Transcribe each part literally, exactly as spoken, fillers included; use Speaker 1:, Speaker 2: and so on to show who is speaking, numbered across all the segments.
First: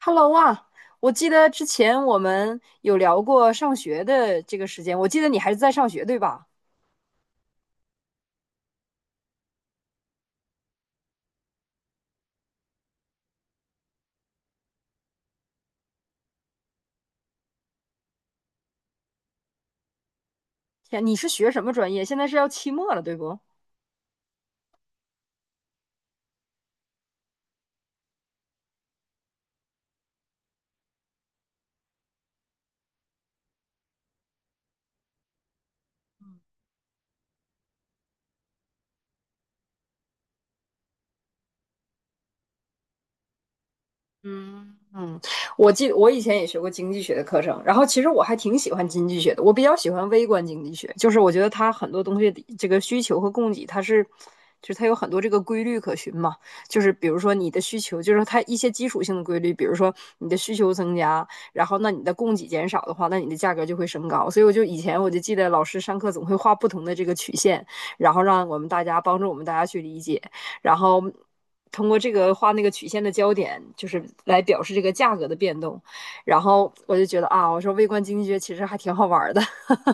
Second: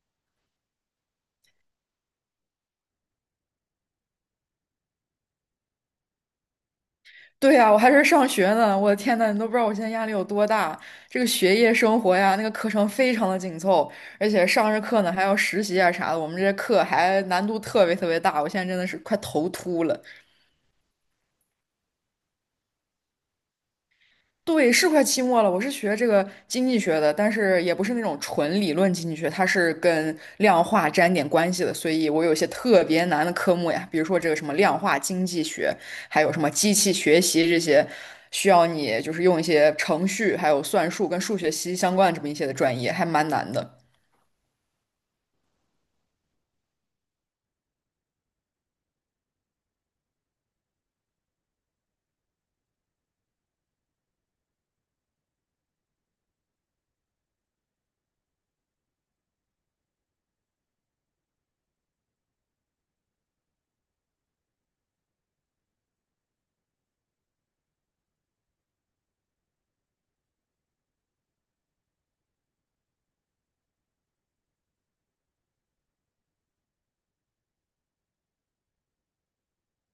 Speaker 1: Hello 啊，我记得之前我们有聊过上学的这个时间，我记得你还是在上学，对吧？
Speaker 2: 对呀，我还是上学呢，我的天呐，你都不知道我现在压力有多大。这个学业生活呀，那个课程非常的紧凑，而且上着课呢还要实习啊啥的，我们这些课还难度特别特别大，我现在真的是快头秃了。
Speaker 1: 天，你是学什么专业？现在是要期末了，对不？
Speaker 2: 对，是快期末了。我是学这个经济学的，但是也不是那种纯理论经济学，它是跟量化沾点关系的，所以我有一些特别难的科目呀，比如说这个什么量化经济学，还有什么机器学习这些，需要你就是用一些程序，还有算术跟数学息息相关的这么一些的专业，还蛮难的。
Speaker 1: 嗯嗯，我记我以前也学过经济学的课程，然后其实我还挺喜欢经济学的，我比较喜欢微观经济学，就是我觉得它很多东西的这个需求和供给，它是，就是它有很多这个规律可循嘛，就是比如说你的需求，就是它一些基础性的规律，比如说你的需求增加，然后那你的供给减少的话，那你的价格就会升高，所以我就以前我就记得老师上课总会画不同的这个曲线，然后让我们大家帮助我们大家去理解。然后通过这个画那个曲线的焦点，就是来表示这个价格的变动。然后我就觉得啊，我说微观经济学其实还挺好玩的。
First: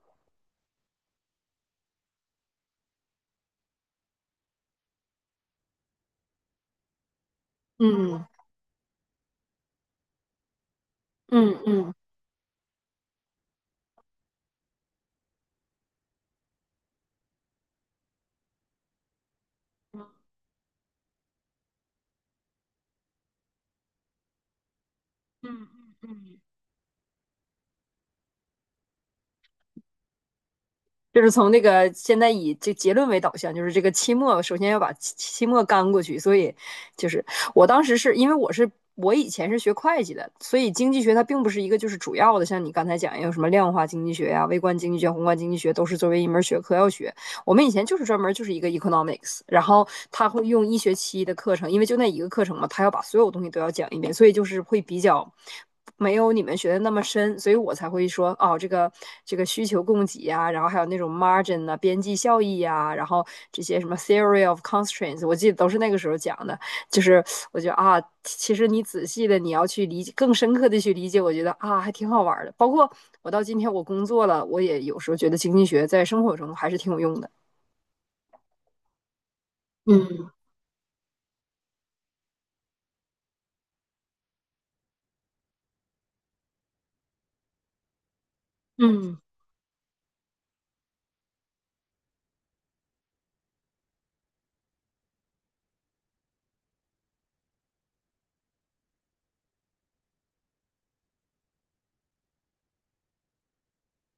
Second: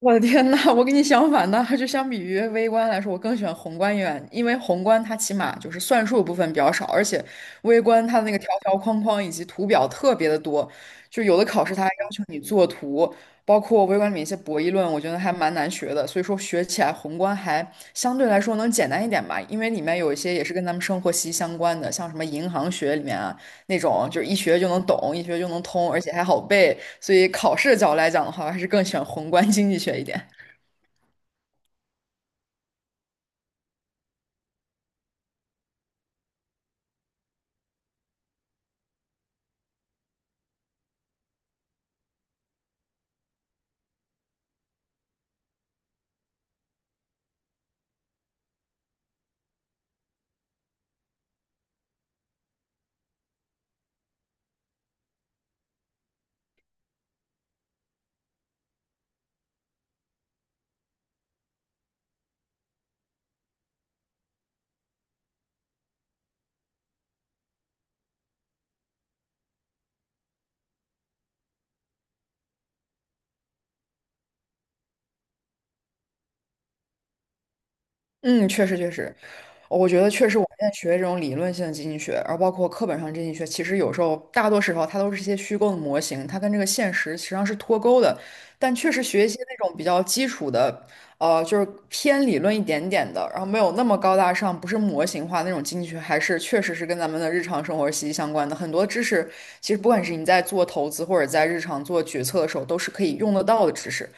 Speaker 2: 我的天呐，我跟你相反呢，就相比于微观来说，我更喜欢宏观一点，因为宏观它起码就是算术部分比较少，而且微观它的
Speaker 1: 嗯
Speaker 2: 那个条条框框以及图表特别的多，就有的
Speaker 1: 嗯
Speaker 2: 考试它还
Speaker 1: 嗯，
Speaker 2: 要求你作图，包括微观里面一些博弈论，我觉得还蛮难学的，所以说学起来宏观还相对来说能简单一点吧，因为里面有一些也是跟咱们生活息息相关的，像什么银行学里面啊，那种，就是一学就能懂，一学就能通，而且还好背。所以考试的角度来讲的话，我还是更喜欢宏观经济学一点。
Speaker 1: 就是从那个现在以这结论为导向，就是这个期末首先要把期期末干过去。所以就是我当时是因为我是。我以前是学会计的，所以经济学它并不是一个就是主要的，像你刚才讲有什么量化经济学呀、啊微观经济学、宏观经济学都是作为一门学科要学。我们以前就是专门就是一个 economics，然后他会用一学期的课程，因为就那一个课程嘛，他要把所有东西都要讲一遍，所以就是会比较没有你们学的那么深，所以我才会说哦，这个这个需求供给呀、然后还有那种 margin 啊、边际效益呀、然后这些什么 theory of constraints，我记得都是那个时候讲的，就是我觉得啊，其实你仔细的你要去理解，更深刻的去理解，我觉得啊还挺好玩的。包括我到今天我工作了，我也有时候觉得经济学在生活中还是挺有用的。
Speaker 2: 嗯，确实确实，我觉得确
Speaker 1: 嗯
Speaker 2: 实，我们现在学这种理论性的经济学，然后包括课本上的经济学，其实有时候大多时候它都是一些虚构的模型，它跟这个现实实际上是脱钩的。但确实
Speaker 1: 嗯
Speaker 2: 学一些那种比较基础的，呃，就是偏理论一点点的，然后没有那么高大上，不是模型化那种经济学，还是确实是跟咱们的日常生活息息相关的。很多知识其实不管是你在做投资或者在日常做决策的时候，都是可以用得到的知识。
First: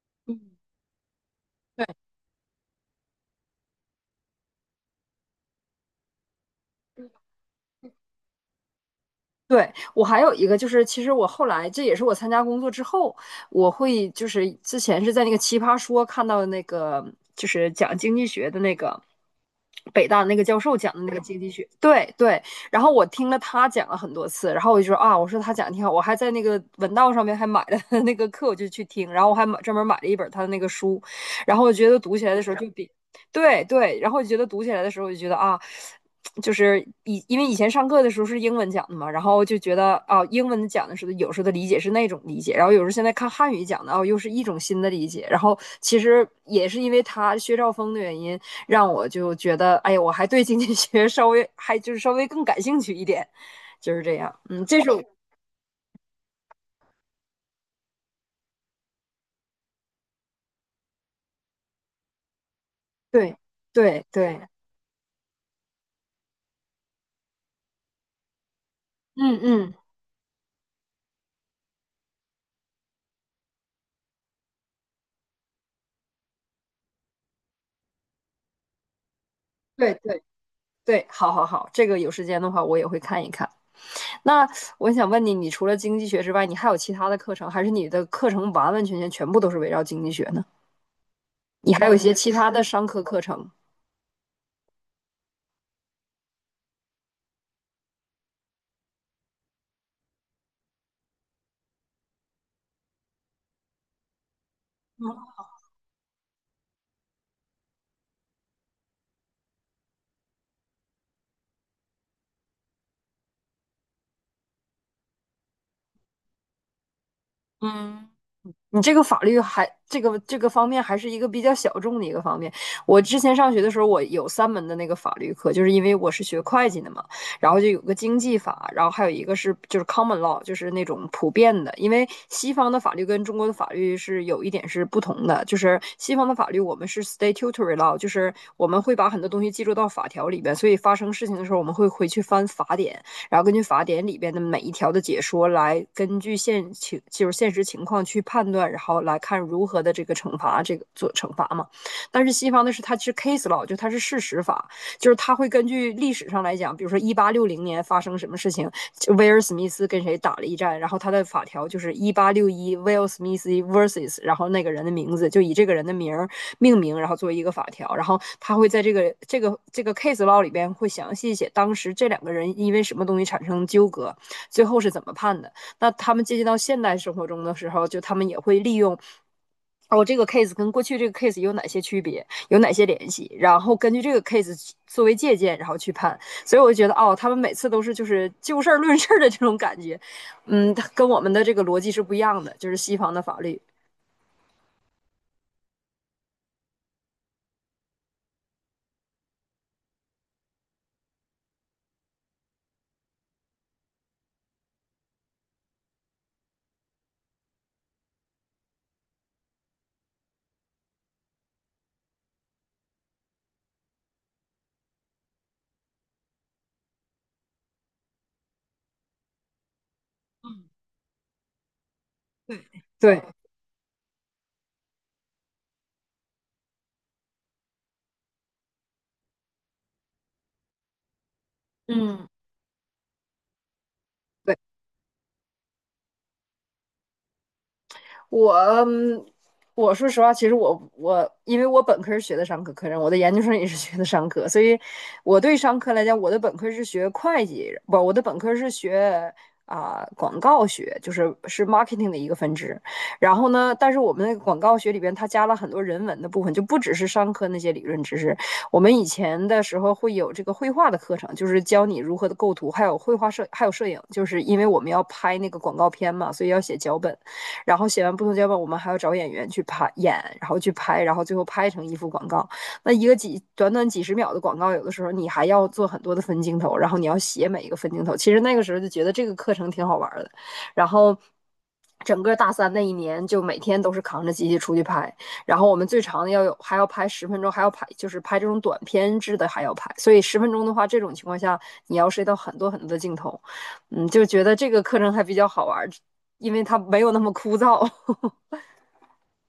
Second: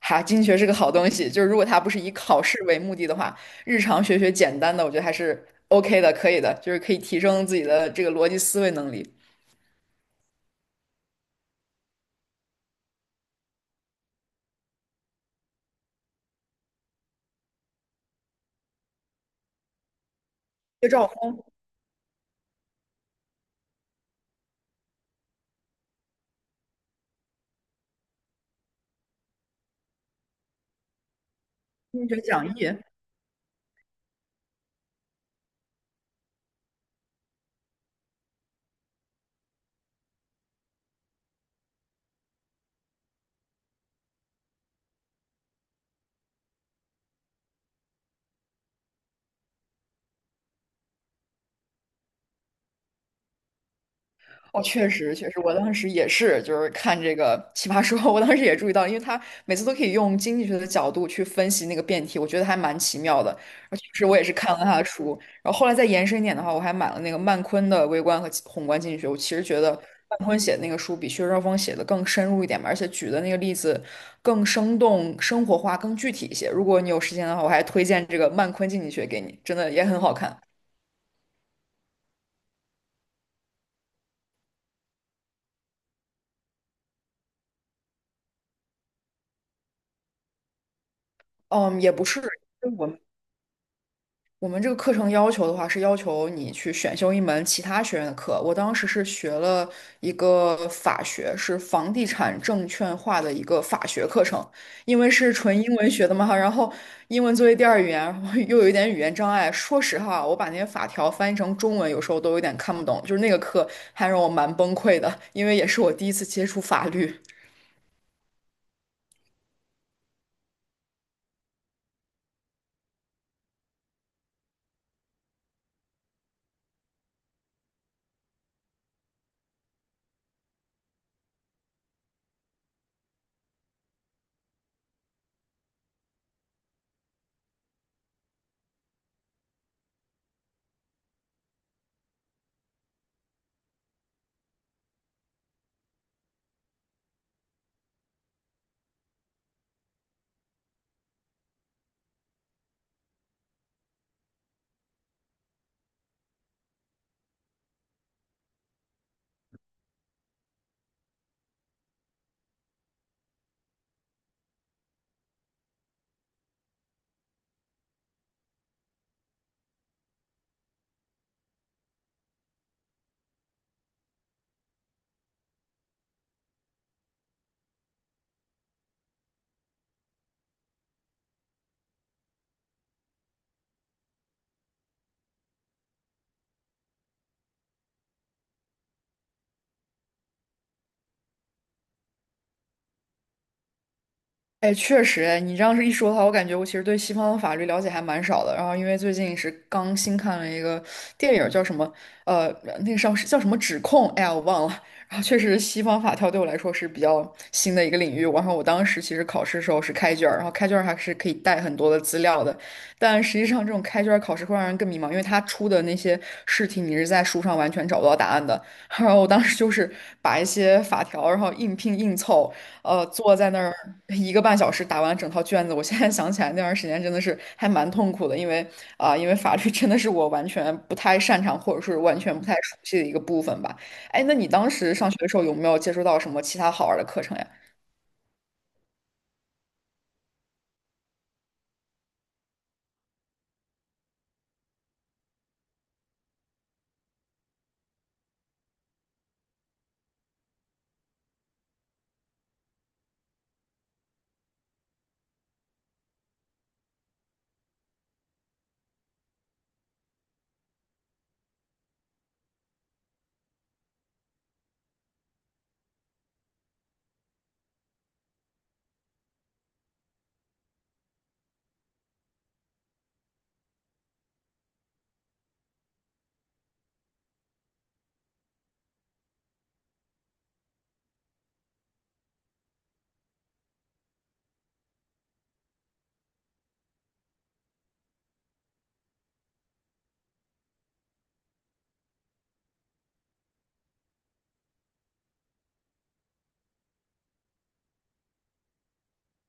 Speaker 2: 哈，
Speaker 1: 嗯，
Speaker 2: 经济学是个好东西，就是如果它不
Speaker 1: 对
Speaker 2: 是以考试为目的的话，日常学学简单的，我觉得还是 OK 的，可以的，就是可以提升自己的这个逻辑思维能力。
Speaker 1: 对，我还有一个就是，其实我后来这也是我参加工作之后，我会就是之前是在那个《奇葩说》看到的那个就是讲经济学的那个北大那个教授
Speaker 2: 就
Speaker 1: 讲的
Speaker 2: 照
Speaker 1: 那个经
Speaker 2: 峰
Speaker 1: 济学，对对，然后我听了他讲了很多次，然后我就说啊，我说他讲的挺好，我还在那个文道上面还买了 他的那个课，我就去听，然后我还买专门买了一本他的那个书，然后我觉得
Speaker 2: 经济
Speaker 1: 读
Speaker 2: 学
Speaker 1: 起来的
Speaker 2: 讲
Speaker 1: 时候就
Speaker 2: 义，
Speaker 1: 比对对，然后我就觉得读起来的时候我就觉得啊，就是以因为以前上课的时候是英文讲的嘛，然后就觉得啊，英文讲的时候有时候的理解是那种理解，然后有时候现在看汉语讲的哦，又是一种新的理解。然后其实也是因为他薛兆丰的原因，让我就觉得哎呀，我还对经济学稍微还就是稍微更感兴趣一点，就是这样。
Speaker 2: 哦，
Speaker 1: 嗯，这
Speaker 2: 确
Speaker 1: 是我
Speaker 2: 实，确实，我当时也是，就是看这个《奇葩说》，我当时也注意到了，因为他每次都可以用经济学的角度去分析那个辩题，我觉得还蛮奇妙
Speaker 1: 对
Speaker 2: 的。而确
Speaker 1: 对
Speaker 2: 实，我也是
Speaker 1: 对，
Speaker 2: 看了他的书，然后后来再延伸一点的话，我还买了那个曼昆的微观和宏观经济学。我其
Speaker 1: 嗯
Speaker 2: 实觉得
Speaker 1: 嗯，
Speaker 2: 曼昆写的那个书比薛兆丰写的更深入一点吧，而且举的那个例子更生动、生活化、更具体一些。如果你有时间的话，我还推荐这个曼昆经济学给你，真的也
Speaker 1: 对
Speaker 2: 很好
Speaker 1: 对
Speaker 2: 看。
Speaker 1: 对，好好好，这个有时间的话我也会看一看。那我想问你，你除了经济学之外，你还有其他的课程，还是你的课程完完全全全部都是围绕经济学呢？你
Speaker 2: 嗯，
Speaker 1: 还
Speaker 2: 也
Speaker 1: 有一
Speaker 2: 不
Speaker 1: 些
Speaker 2: 是。
Speaker 1: 其他的商
Speaker 2: 我们
Speaker 1: 科课程？
Speaker 2: 我们这个课程要求的话，是要求你去选修一门其他学院的课。我当时是学了一个法学，是房地产证券化的一个法学课程，因为是
Speaker 1: 嗯
Speaker 2: 纯英文学的嘛，然后英文作为第二语言，然后又有一点语言障碍。说实话，我把那些法条翻译成中文，有时候都有点看不懂。就是那个课还让我蛮崩溃的，因为也是我第一次接触法律。
Speaker 1: 你这个法律还这个这个方面还是一个比较小众的一个方面。我之前上学的时候，我有三门的那个法律课，就是因为我是学会计的嘛，然后就有个经济法，然后还有一个是就是 common law，就是那种普遍的。因为西方的法律跟中国的法律是有一点是不同的，就是西方的法律我们是 statutory law，就是我们会把很多东西记录到法条里边，所以发生事情的时候我们会回去翻法典。然后根据法典里边的每一条的解说来，根据现情就是现实情况去判断，然后来看如何的这个惩罚这个做惩罚嘛。但是西方的是它是 case law，就它是事实法，就是它会根据历史上来讲，比如说一八六零年发生什么事情，威尔史密斯跟谁打了一战，然后他的法条就是一八六一威尔·史密斯 versus，然后那个人的名字就以这个人的名命名，然后作为一个法条，然后他会在这个这个这个 case law 里边会详细写当时这两个人因为什么东西产生纠葛，最后是怎么判的。那他们接近到现代生活中的时候，就他们也会利用。哦，这个 case 跟过去这个 case 有哪些区别，有哪些联系？然后根据这个 case 作为借鉴，然后去判。所以我就觉得哦，他们每次都是就是就事儿论事儿的这种感觉，嗯，跟我们的这个逻辑是不一样的，就是西方的法律。
Speaker 2: 哎，确实，哎，你这样是一说的话，我感觉我其实对西方的法律了解还蛮少的。然后，因为最近是刚新看了一个电影儿叫什么，呃，那个上是叫什么指控，哎呀，我忘了。然后，确实西方法条对我来说是比较新的一个领域。然后，我当时其实考试的时候是开卷儿然后开卷儿还是可以带很多的资料的。但实际上，这种开卷儿考试会让人更迷茫，因为他出的那些试题你是在书上完全找不到答案的。然后，我当时就是把一些法条，然后硬拼硬凑。呃，
Speaker 1: 对，
Speaker 2: 坐在那儿一个半小时打完整套卷子。我现在想起来那段时间真的是还蛮痛苦的，因为啊、因为法律真的是我完全不太擅长，或者是完
Speaker 1: 嗯，
Speaker 2: 全不太熟悉的一个部分吧。哎，那你
Speaker 1: 对，
Speaker 2: 当时上学的时候有没有接触到什么其他好玩的课程呀？
Speaker 1: 我嗯我说实话，其实我我因为我本科是学的商科课程，我的研究生也是学的商科，所以我对商科来讲，我的本科是学会计，不，我的本科是学啊、广告学，就是是 marketing 的一个分支。然后呢，但是我们那个广告学里边，它加了很多人文的部分，就不只是商科那些理论知识。我们以前的时候会有这个绘画的课程，就是教你如何的构图，还有绘画摄，还有摄影，就是因为我们要拍那个广告片嘛，所以要写脚本。然后写完不同脚本，我们还要找演员去拍演，然后去拍，然后最后拍成一幅广告。那一个几短短几十秒的广告，有的时候你还要做很多的分镜头，然后你要写每一个分镜头。其实那个时候就觉得这个课程挺好玩的，然后。整个大三那一年，就每天都是扛着机器出去拍，然后我们最长的要有还要拍十分钟，还要拍就是拍这种短片制的还要拍，所以十分钟的话，这种情况下你要涉及到很多很多的镜头，嗯，就觉得这个课程还比较好玩，因为它没有那么枯燥。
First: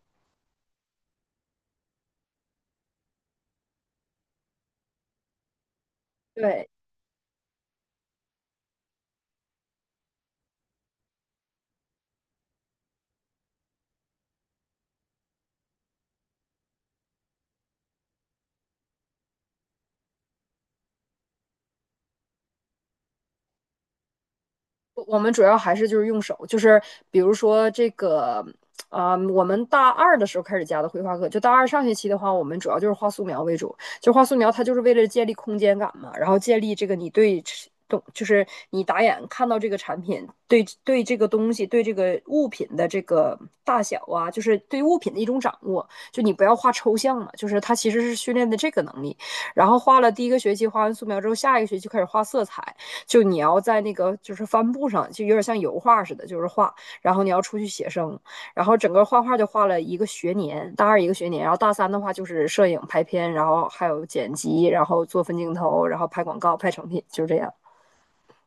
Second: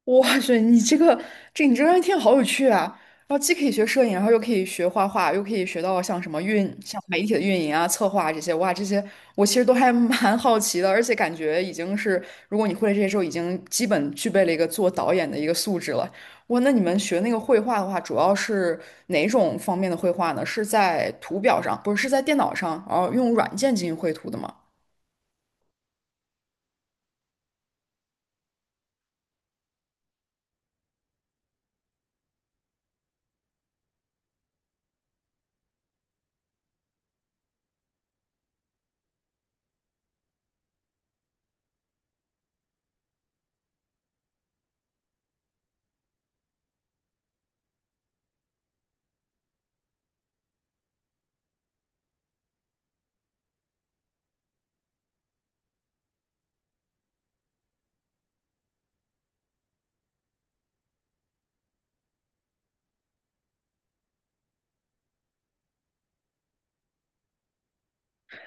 Speaker 2: 哇塞，你这个这你这专业听好有趣啊！然后既可以学摄影，然后又可以学画画，又可以学到像什么运，
Speaker 1: 对，
Speaker 2: 像媒体的运营啊、策划啊这些。哇，这些我其实都还 蛮好奇的，而且感觉已经是，如果你会了这些之后，已经基本具备了一个做导演的一个素质了。哇，那你们学那个绘画的话，主要是哪种方面的绘画呢？是在图表上，不是，是在电脑上，然后用软件进行绘图的吗？
Speaker 1: 我我们主要还是就是用手，就是比如说这个，啊、我们大二的时候开始加的绘画课，就大二上学期的话，我们主要就是画素描为主，就画素描它就是为了建立空间感嘛，然后建立这个你对懂，就是你打眼看到这个产品，对对这个东西，对这个物品的这个大小啊，就是对物品的一种掌握，就你不要画抽象嘛，就是它其实是训练的这个能力，然后画了第一个学期，画完素描之后，下一个学期开始画色彩。就你要在那个就是帆布上，就有点像油画似的，就是画，然后你要出去写生，然后整个画画就画了一个学年，大二一个学年，然后大三的话就是摄影、拍片，然后还有剪辑，然后做分镜头，然后拍广告、拍成品，就这样。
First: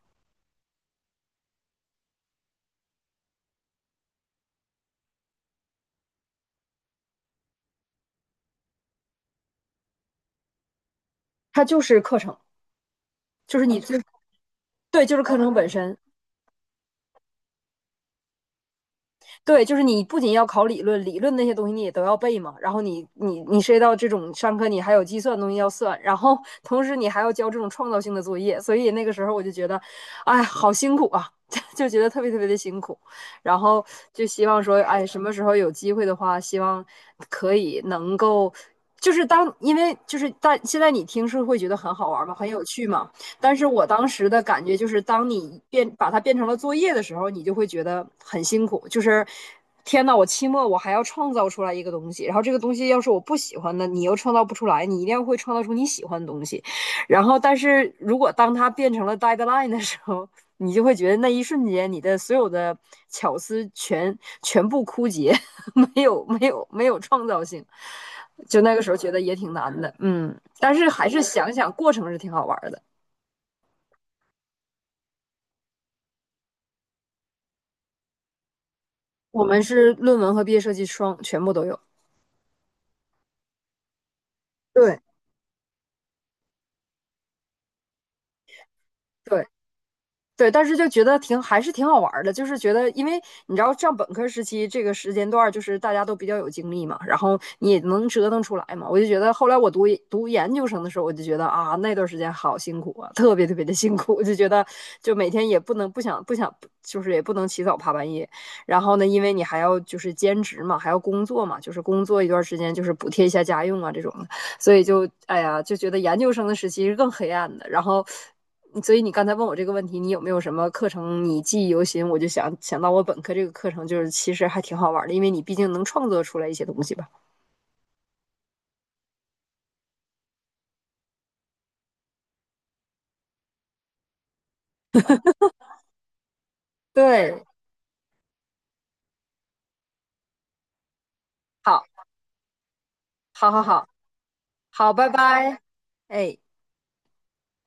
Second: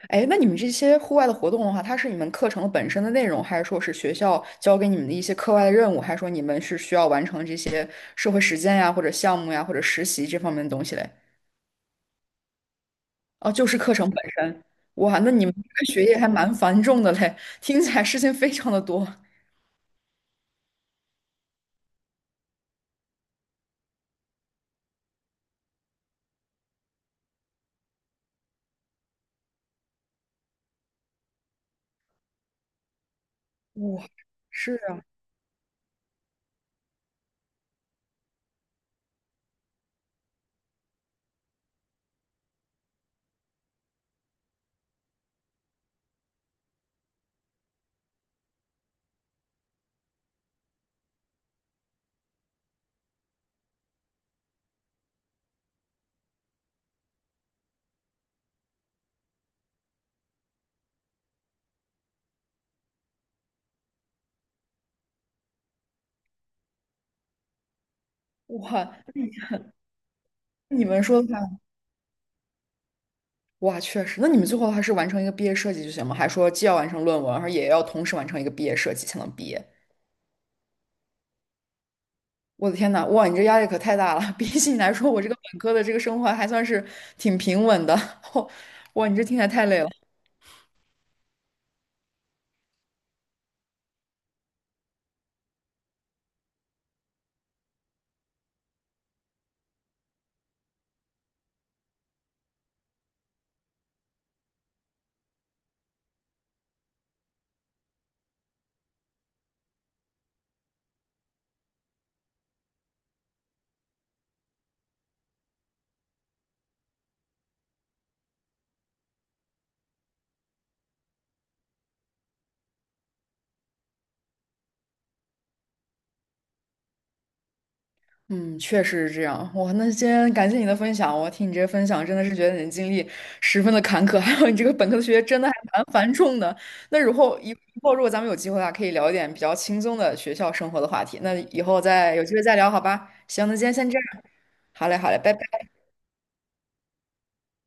Speaker 2: 哎，那你们这些户外的活动的话，它是你们课程本身的内容，还是说是学校教给你们的一些课外的任务，还是说你们是需要完成这些社会实践呀，或者项目呀，或者实习这方面的东西嘞？
Speaker 1: 它就是课程，
Speaker 2: 哦，
Speaker 1: 就是
Speaker 2: 就是
Speaker 1: 你
Speaker 2: 课
Speaker 1: 最
Speaker 2: 程本身。
Speaker 1: 对，就
Speaker 2: 哇，
Speaker 1: 是
Speaker 2: 那
Speaker 1: 课
Speaker 2: 你
Speaker 1: 程
Speaker 2: 们
Speaker 1: 本
Speaker 2: 这个
Speaker 1: 身。
Speaker 2: 学业还蛮繁重的嘞，听起来事情非常的多。
Speaker 1: 对，就是你不仅要考理论，理论那些东西你也都要背嘛。然后你你你涉及到这种上课，你还有计算东西要算，然后同时你还要交这种创造性的作业，所以那个时候我就觉得，哎，好辛苦啊，就觉得特别特别的辛苦。然后
Speaker 2: 哇，
Speaker 1: 就希望
Speaker 2: 是
Speaker 1: 说，
Speaker 2: 啊，
Speaker 1: 哎，什么时候有机会的话，希望可以能够，就是当因为就是大现在你听是会觉得很好玩嘛，很有趣嘛。但是我当时的感觉就是，当你变把它变成了作业的时候，你就会觉得很辛苦，就是。天呐，我期末我还要创造出来一个东西，然后这个东西要是我不喜欢的，你又创造不出来，你一定要会创造出你喜欢的东西。然后，但是如果当它变成了 deadline 的时候，你就会觉得那一瞬间你的所有的巧思全全部枯竭，没有没有没有创造性。就那个时候
Speaker 2: 哇，
Speaker 1: 觉得也挺难的，嗯，但
Speaker 2: 你
Speaker 1: 是
Speaker 2: 们
Speaker 1: 还是
Speaker 2: 说的话，
Speaker 1: 想想过程是挺好玩的。
Speaker 2: 哇，确实。那你们最后还是完成一个毕业设计就行吗？还说既要完成论文，而也要同时完成一个毕业设计才能
Speaker 1: 我
Speaker 2: 毕
Speaker 1: 们
Speaker 2: 业？
Speaker 1: 是论文和毕业设计双全部都有。
Speaker 2: 我的天呐，哇，你这压力可太大了！比起你来
Speaker 1: 对，
Speaker 2: 说，我这个本科的这个生活还算是挺平稳的。哇，哇，你这听起
Speaker 1: 对
Speaker 2: 来太累了。
Speaker 1: 对，但是就觉得挺还是挺好玩儿的，就是觉得，因为你知道上本科时期这个时间段儿，就是大家都比较有精力嘛，然后你也能折腾出来嘛。我就觉得后来我读读研究生的时候，我就觉得啊，那段时间好辛苦啊，特别特别的辛苦，我就觉得就每天也不能不想不想，就是也不能起早爬半夜。然后呢，因为你还要就是兼职嘛，还要工作嘛，就是工作一段时间就是补贴一下家用啊这种的。所以就哎呀，就觉得研究生的时期是更黑暗的。然后，所以你刚才问我这个问题，你有没有什么课程你记忆犹新？我就想想到我本科这个课程，就是其实还挺好玩的，因为你毕竟能创作出来一些东西吧。
Speaker 2: 嗯，确实是这样。哇，那今天感谢你的分享，我听你这些分享，真的是觉得你的经历十分的坎坷，还有你这个本科的学业真的还蛮繁重的。那以后
Speaker 1: 对，
Speaker 2: 以后如果咱们有机会的话，可以聊一点比较轻松的学校生活的话题。那以后
Speaker 1: 好，
Speaker 2: 再有机会再聊，好吧？行，
Speaker 1: 好，
Speaker 2: 那
Speaker 1: 好，
Speaker 2: 今天
Speaker 1: 好，
Speaker 2: 先这样。好
Speaker 1: 好，
Speaker 2: 嘞，
Speaker 1: 拜
Speaker 2: 好嘞，拜拜。
Speaker 1: 拜，哎。